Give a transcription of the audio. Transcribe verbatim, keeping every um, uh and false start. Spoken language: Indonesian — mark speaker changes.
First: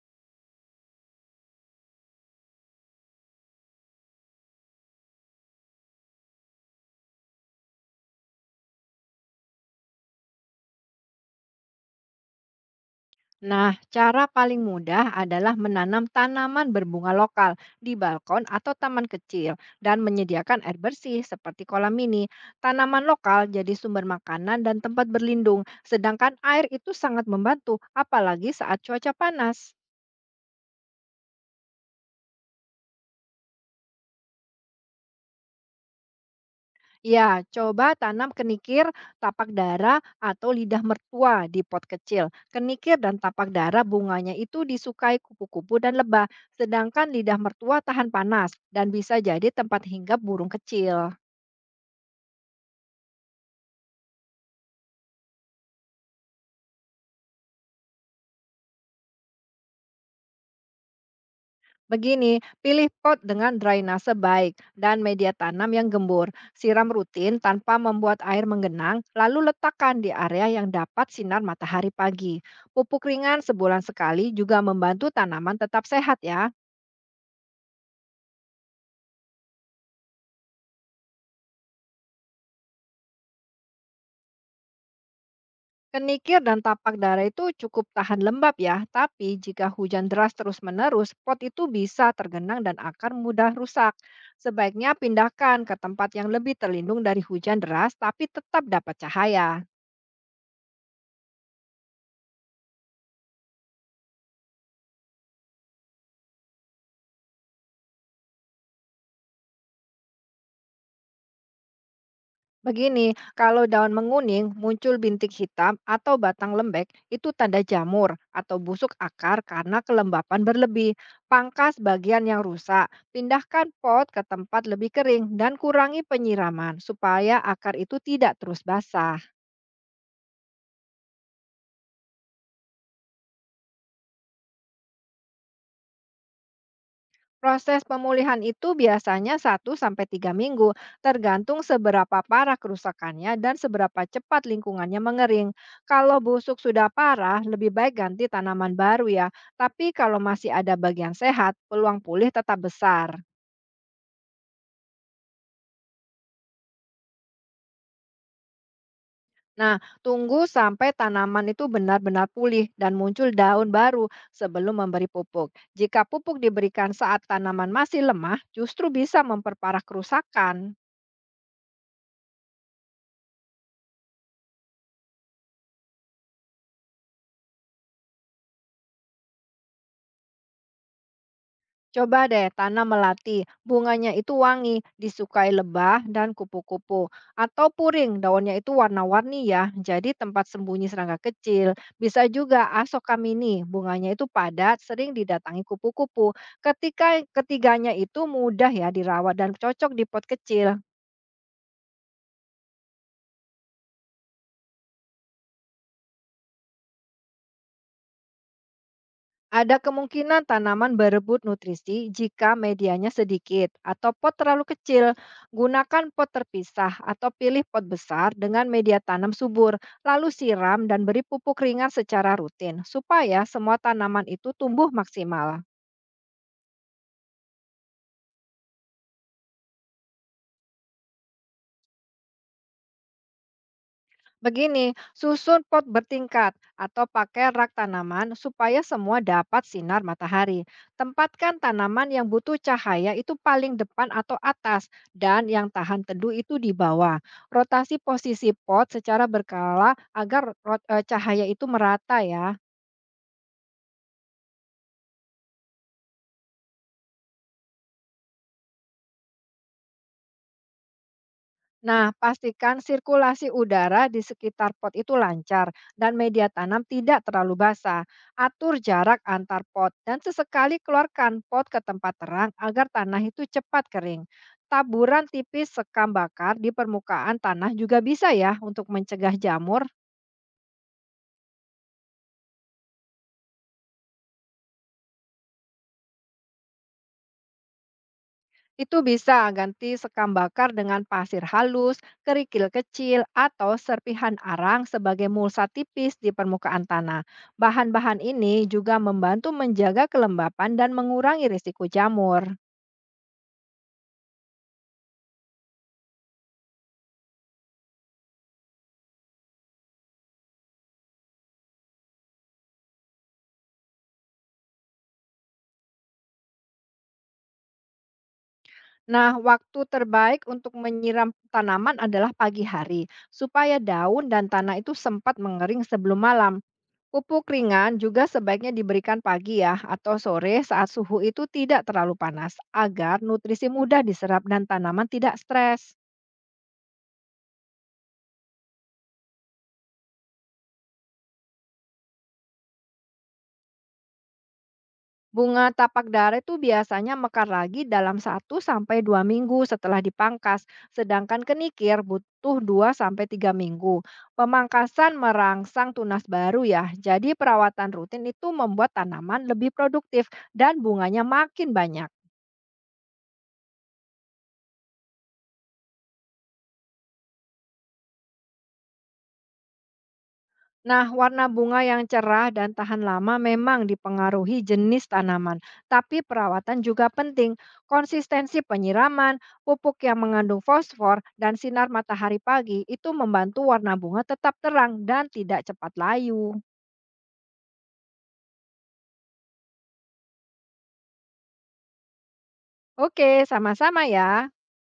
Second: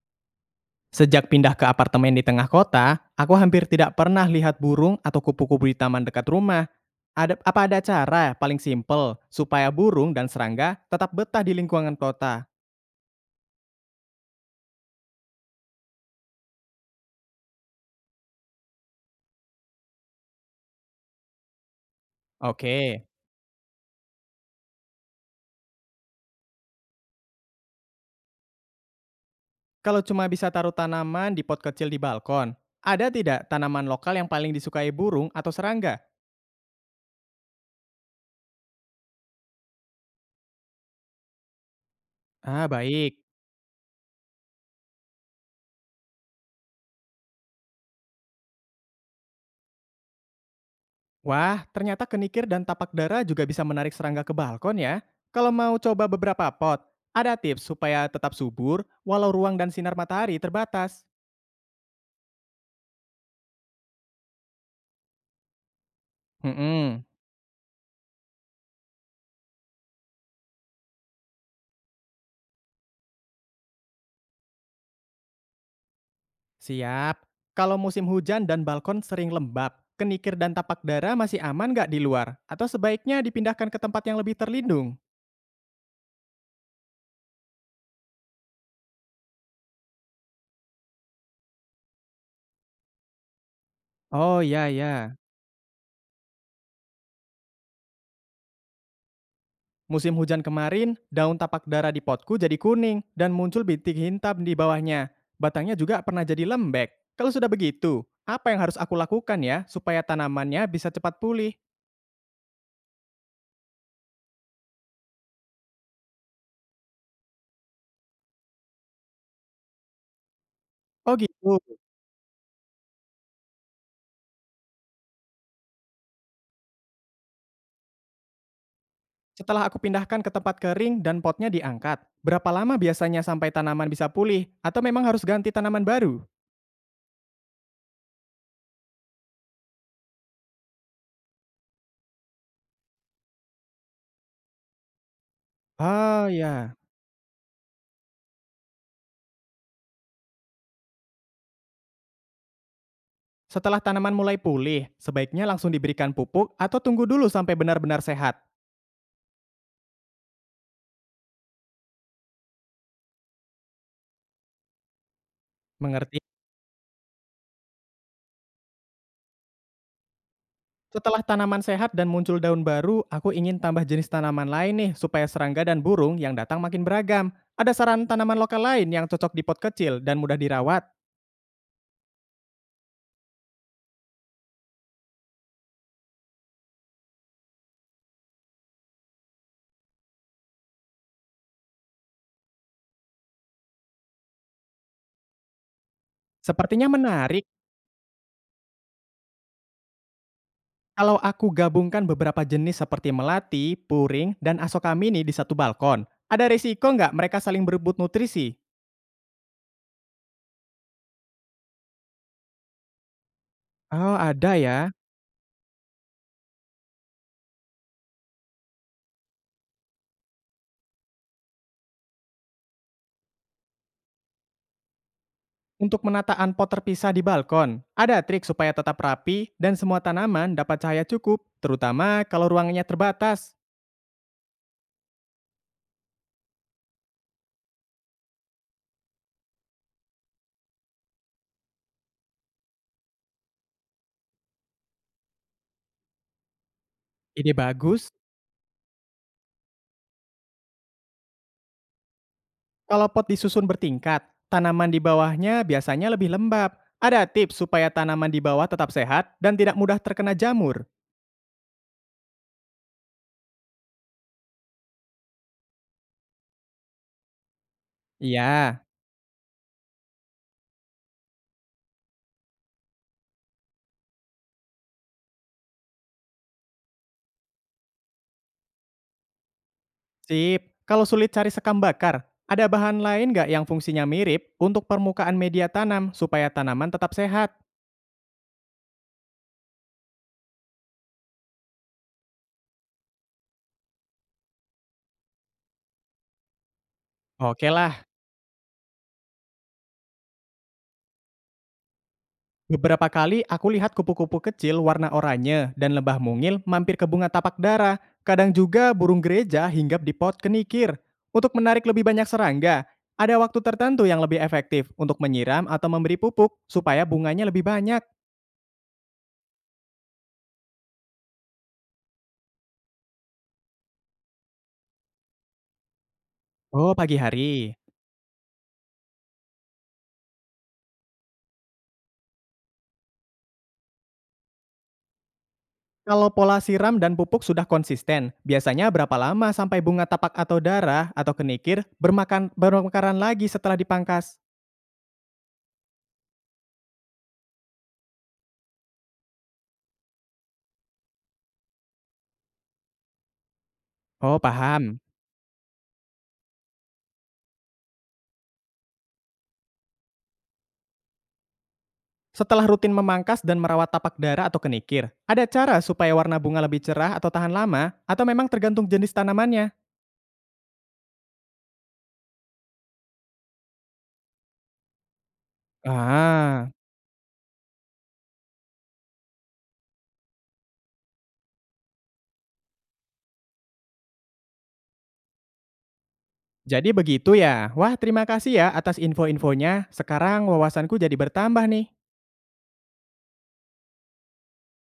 Speaker 1: Sejak pindah ke apartemen di tengah kota, aku hampir tidak pernah lihat burung atau kupu-kupu di taman dekat rumah. Ada, apa ada cara paling simpel supaya burung dan serangga tetap betah di lingkungan kota?
Speaker 2: Nah, cara paling mudah adalah menanam tanaman berbunga lokal di balkon atau taman kecil dan menyediakan air bersih seperti kolam mini. Tanaman
Speaker 1: Oke,
Speaker 2: lokal jadi sumber makanan dan tempat berlindung, sedangkan air itu sangat membantu apalagi saat cuaca panas.
Speaker 1: kalau cuma bisa taruh tanaman di pot kecil di balkon, ada tidak tanaman lokal yang paling disukai burung atau serangga?
Speaker 2: Ya, coba tanam kenikir, tapak dara, atau lidah mertua di pot kecil.
Speaker 1: Ah,
Speaker 2: Kenikir dan
Speaker 1: baik.
Speaker 2: tapak dara bunganya itu disukai kupu-kupu dan lebah, sedangkan lidah mertua tahan panas dan bisa jadi tempat hinggap burung kecil.
Speaker 1: Wah, ternyata kenikir dan tapak dara juga bisa menarik serangga ke balkon ya. Kalau mau coba beberapa pot, ada tips supaya tetap subur walau ruang dan sinar matahari terbatas.
Speaker 2: Begini, pilih pot dengan drainase baik dan media tanam yang gembur. Siram
Speaker 1: Hmm,
Speaker 2: rutin tanpa membuat air menggenang, lalu letakkan di area yang dapat sinar matahari pagi. Pupuk ringan sebulan sekali juga membantu tanaman tetap sehat ya.
Speaker 1: siap. Kalau musim hujan dan balkon sering lembab, kenikir dan tapak dara masih aman nggak di luar? Atau sebaiknya dipindahkan ke tempat yang lebih terlindung?
Speaker 2: Kenikir dan tapak darah itu cukup tahan lembab ya, tapi jika hujan deras terus-menerus, pot itu bisa tergenang dan akar mudah rusak.
Speaker 1: Oh ya
Speaker 2: Sebaiknya
Speaker 1: ya.
Speaker 2: pindahkan ke tempat yang lebih terlindung dari hujan deras tapi tetap dapat cahaya.
Speaker 1: Musim hujan kemarin, daun tapak dara di potku jadi kuning dan muncul bintik hitam di bawahnya. Batangnya juga pernah jadi lembek. Kalau sudah begitu, apa yang harus aku lakukan ya supaya tanamannya bisa cepat pulih?
Speaker 2: Begini, kalau daun menguning, muncul bintik hitam atau batang lembek, itu tanda jamur atau busuk akar karena kelembapan berlebih.
Speaker 1: Oh gitu.
Speaker 2: Pangkas bagian yang rusak, pindahkan pot ke tempat lebih kering dan kurangi penyiraman supaya akar itu tidak terus basah.
Speaker 1: Setelah aku pindahkan ke tempat kering dan potnya diangkat, berapa lama biasanya sampai tanaman bisa pulih atau memang harus ganti tanaman baru?
Speaker 2: Proses pemulihan itu biasanya satu sampai tiga minggu, tergantung seberapa parah kerusakannya dan seberapa cepat lingkungannya mengering. Kalau
Speaker 1: Ah
Speaker 2: busuk
Speaker 1: ya.
Speaker 2: sudah parah, lebih baik ganti tanaman baru ya. Tapi kalau masih ada bagian sehat, peluang pulih tetap besar.
Speaker 1: Setelah tanaman mulai pulih, sebaiknya langsung diberikan pupuk atau tunggu dulu sampai benar-benar sehat.
Speaker 2: Nah, tunggu sampai tanaman itu benar-benar pulih dan muncul daun baru sebelum memberi pupuk. Jika
Speaker 1: Mengerti?
Speaker 2: pupuk diberikan saat tanaman masih lemah, justru bisa memperparah kerusakan.
Speaker 1: Setelah tanaman sehat dan muncul daun baru, aku ingin tambah jenis tanaman lain nih supaya serangga dan burung yang datang makin beragam. Ada saran tanaman lokal lain yang cocok di pot kecil dan mudah dirawat?
Speaker 2: Coba deh tanam melati, bunganya itu wangi, disukai lebah dan kupu-kupu. Atau puring, daunnya itu warna-warni ya, jadi tempat sembunyi serangga kecil. Bisa juga asokamini, bunganya itu padat, sering didatangi kupu-kupu.
Speaker 1: Sepertinya
Speaker 2: Ketika
Speaker 1: menarik
Speaker 2: ketiganya itu mudah ya dirawat dan cocok di pot kecil.
Speaker 1: kalau aku gabungkan beberapa jenis seperti melati, puring, dan asokamini di satu balkon. Ada risiko nggak mereka saling berebut nutrisi?
Speaker 2: Ada kemungkinan tanaman berebut nutrisi jika medianya sedikit atau
Speaker 1: Oh
Speaker 2: pot
Speaker 1: ada
Speaker 2: terlalu
Speaker 1: ya.
Speaker 2: kecil. Gunakan pot terpisah atau pilih pot besar dengan media tanam subur, lalu siram dan beri pupuk ringan secara rutin supaya semua tanaman itu tumbuh maksimal.
Speaker 1: Untuk menataan pot terpisah di balkon, ada trik supaya tetap rapi dan semua tanaman dapat cahaya cukup, terutama kalau ruangannya terbatas.
Speaker 2: Begini, susun pot bertingkat atau pakai rak tanaman supaya semua dapat sinar matahari. Tempatkan tanaman yang butuh cahaya itu paling depan atau atas dan yang tahan teduh itu di bawah.
Speaker 1: Ide
Speaker 2: Rotasi
Speaker 1: bagus.
Speaker 2: posisi pot secara berkala agar rot- eh, cahaya itu merata ya.
Speaker 1: Kalau pot disusun bertingkat, tanaman di bawahnya biasanya lebih lembab. Ada tips supaya tanaman di bawah tetap sehat dan tidak mudah terkena jamur?
Speaker 2: Nah, pastikan sirkulasi udara di sekitar pot itu lancar dan media tanam tidak terlalu basah. Atur
Speaker 1: Iya,
Speaker 2: jarak antar pot dan sesekali keluarkan pot ke tempat terang agar tanah itu cepat kering. Taburan tipis sekam bakar di permukaan tanah juga bisa ya untuk mencegah jamur.
Speaker 1: sip. Kalau sulit cari sekam bakar, ada bahan lain nggak yang fungsinya mirip untuk permukaan media tanam supaya tanaman tetap sehat?
Speaker 2: Itu bisa ganti sekam bakar dengan pasir halus, kerikil kecil, atau serpihan arang sebagai mulsa tipis di permukaan tanah.
Speaker 1: Oke lah.
Speaker 2: Bahan-bahan ini juga membantu menjaga kelembapan dan mengurangi risiko jamur.
Speaker 1: Beberapa kali aku lihat kupu-kupu kecil warna oranye dan lebah mungil mampir ke bunga tapak dara. Kadang juga burung gereja hinggap di pot kenikir. Untuk menarik lebih banyak serangga, ada waktu tertentu yang lebih efektif untuk menyiram atau memberi pupuk supaya bunganya lebih banyak.
Speaker 2: Nah, waktu terbaik untuk menyiram tanaman adalah pagi hari, supaya daun dan tanah itu sempat mengering sebelum malam.
Speaker 1: Oh, pagi
Speaker 2: Pupuk
Speaker 1: hari.
Speaker 2: ringan juga sebaiknya diberikan pagi ya atau sore saat suhu itu tidak terlalu panas agar nutrisi mudah diserap dan tanaman tidak stres.
Speaker 1: Kalau pola siram dan pupuk sudah konsisten, biasanya berapa lama sampai bunga tapak atau dara atau kenikir bermakan bermekaran lagi setelah dipangkas?
Speaker 2: Bunga tapak dare itu biasanya mekar lagi dalam satu sampai dua minggu setelah dipangkas, sedangkan kenikir butuh dua sampai tiga minggu.
Speaker 1: Oh, paham.
Speaker 2: Pemangkasan merangsang tunas baru ya. Jadi perawatan rutin itu membuat tanaman lebih produktif dan bunganya makin banyak.
Speaker 1: Setelah rutin memangkas dan merawat tapak dara atau kenikir, ada cara supaya warna bunga lebih cerah atau tahan lama, atau memang tergantung jenis tanamannya?
Speaker 2: Nah, warna bunga yang cerah dan tahan lama memang dipengaruhi jenis tanaman, tapi
Speaker 1: Ah,
Speaker 2: perawatan juga penting. Konsistensi penyiraman, pupuk yang mengandung fosfor, dan sinar matahari pagi itu membantu warna bunga tetap terang dan tidak cepat layu.
Speaker 1: jadi begitu ya. Wah, terima kasih ya atas info-infonya. Sekarang wawasanku jadi bertambah nih.
Speaker 2: Oke, sama-sama ya.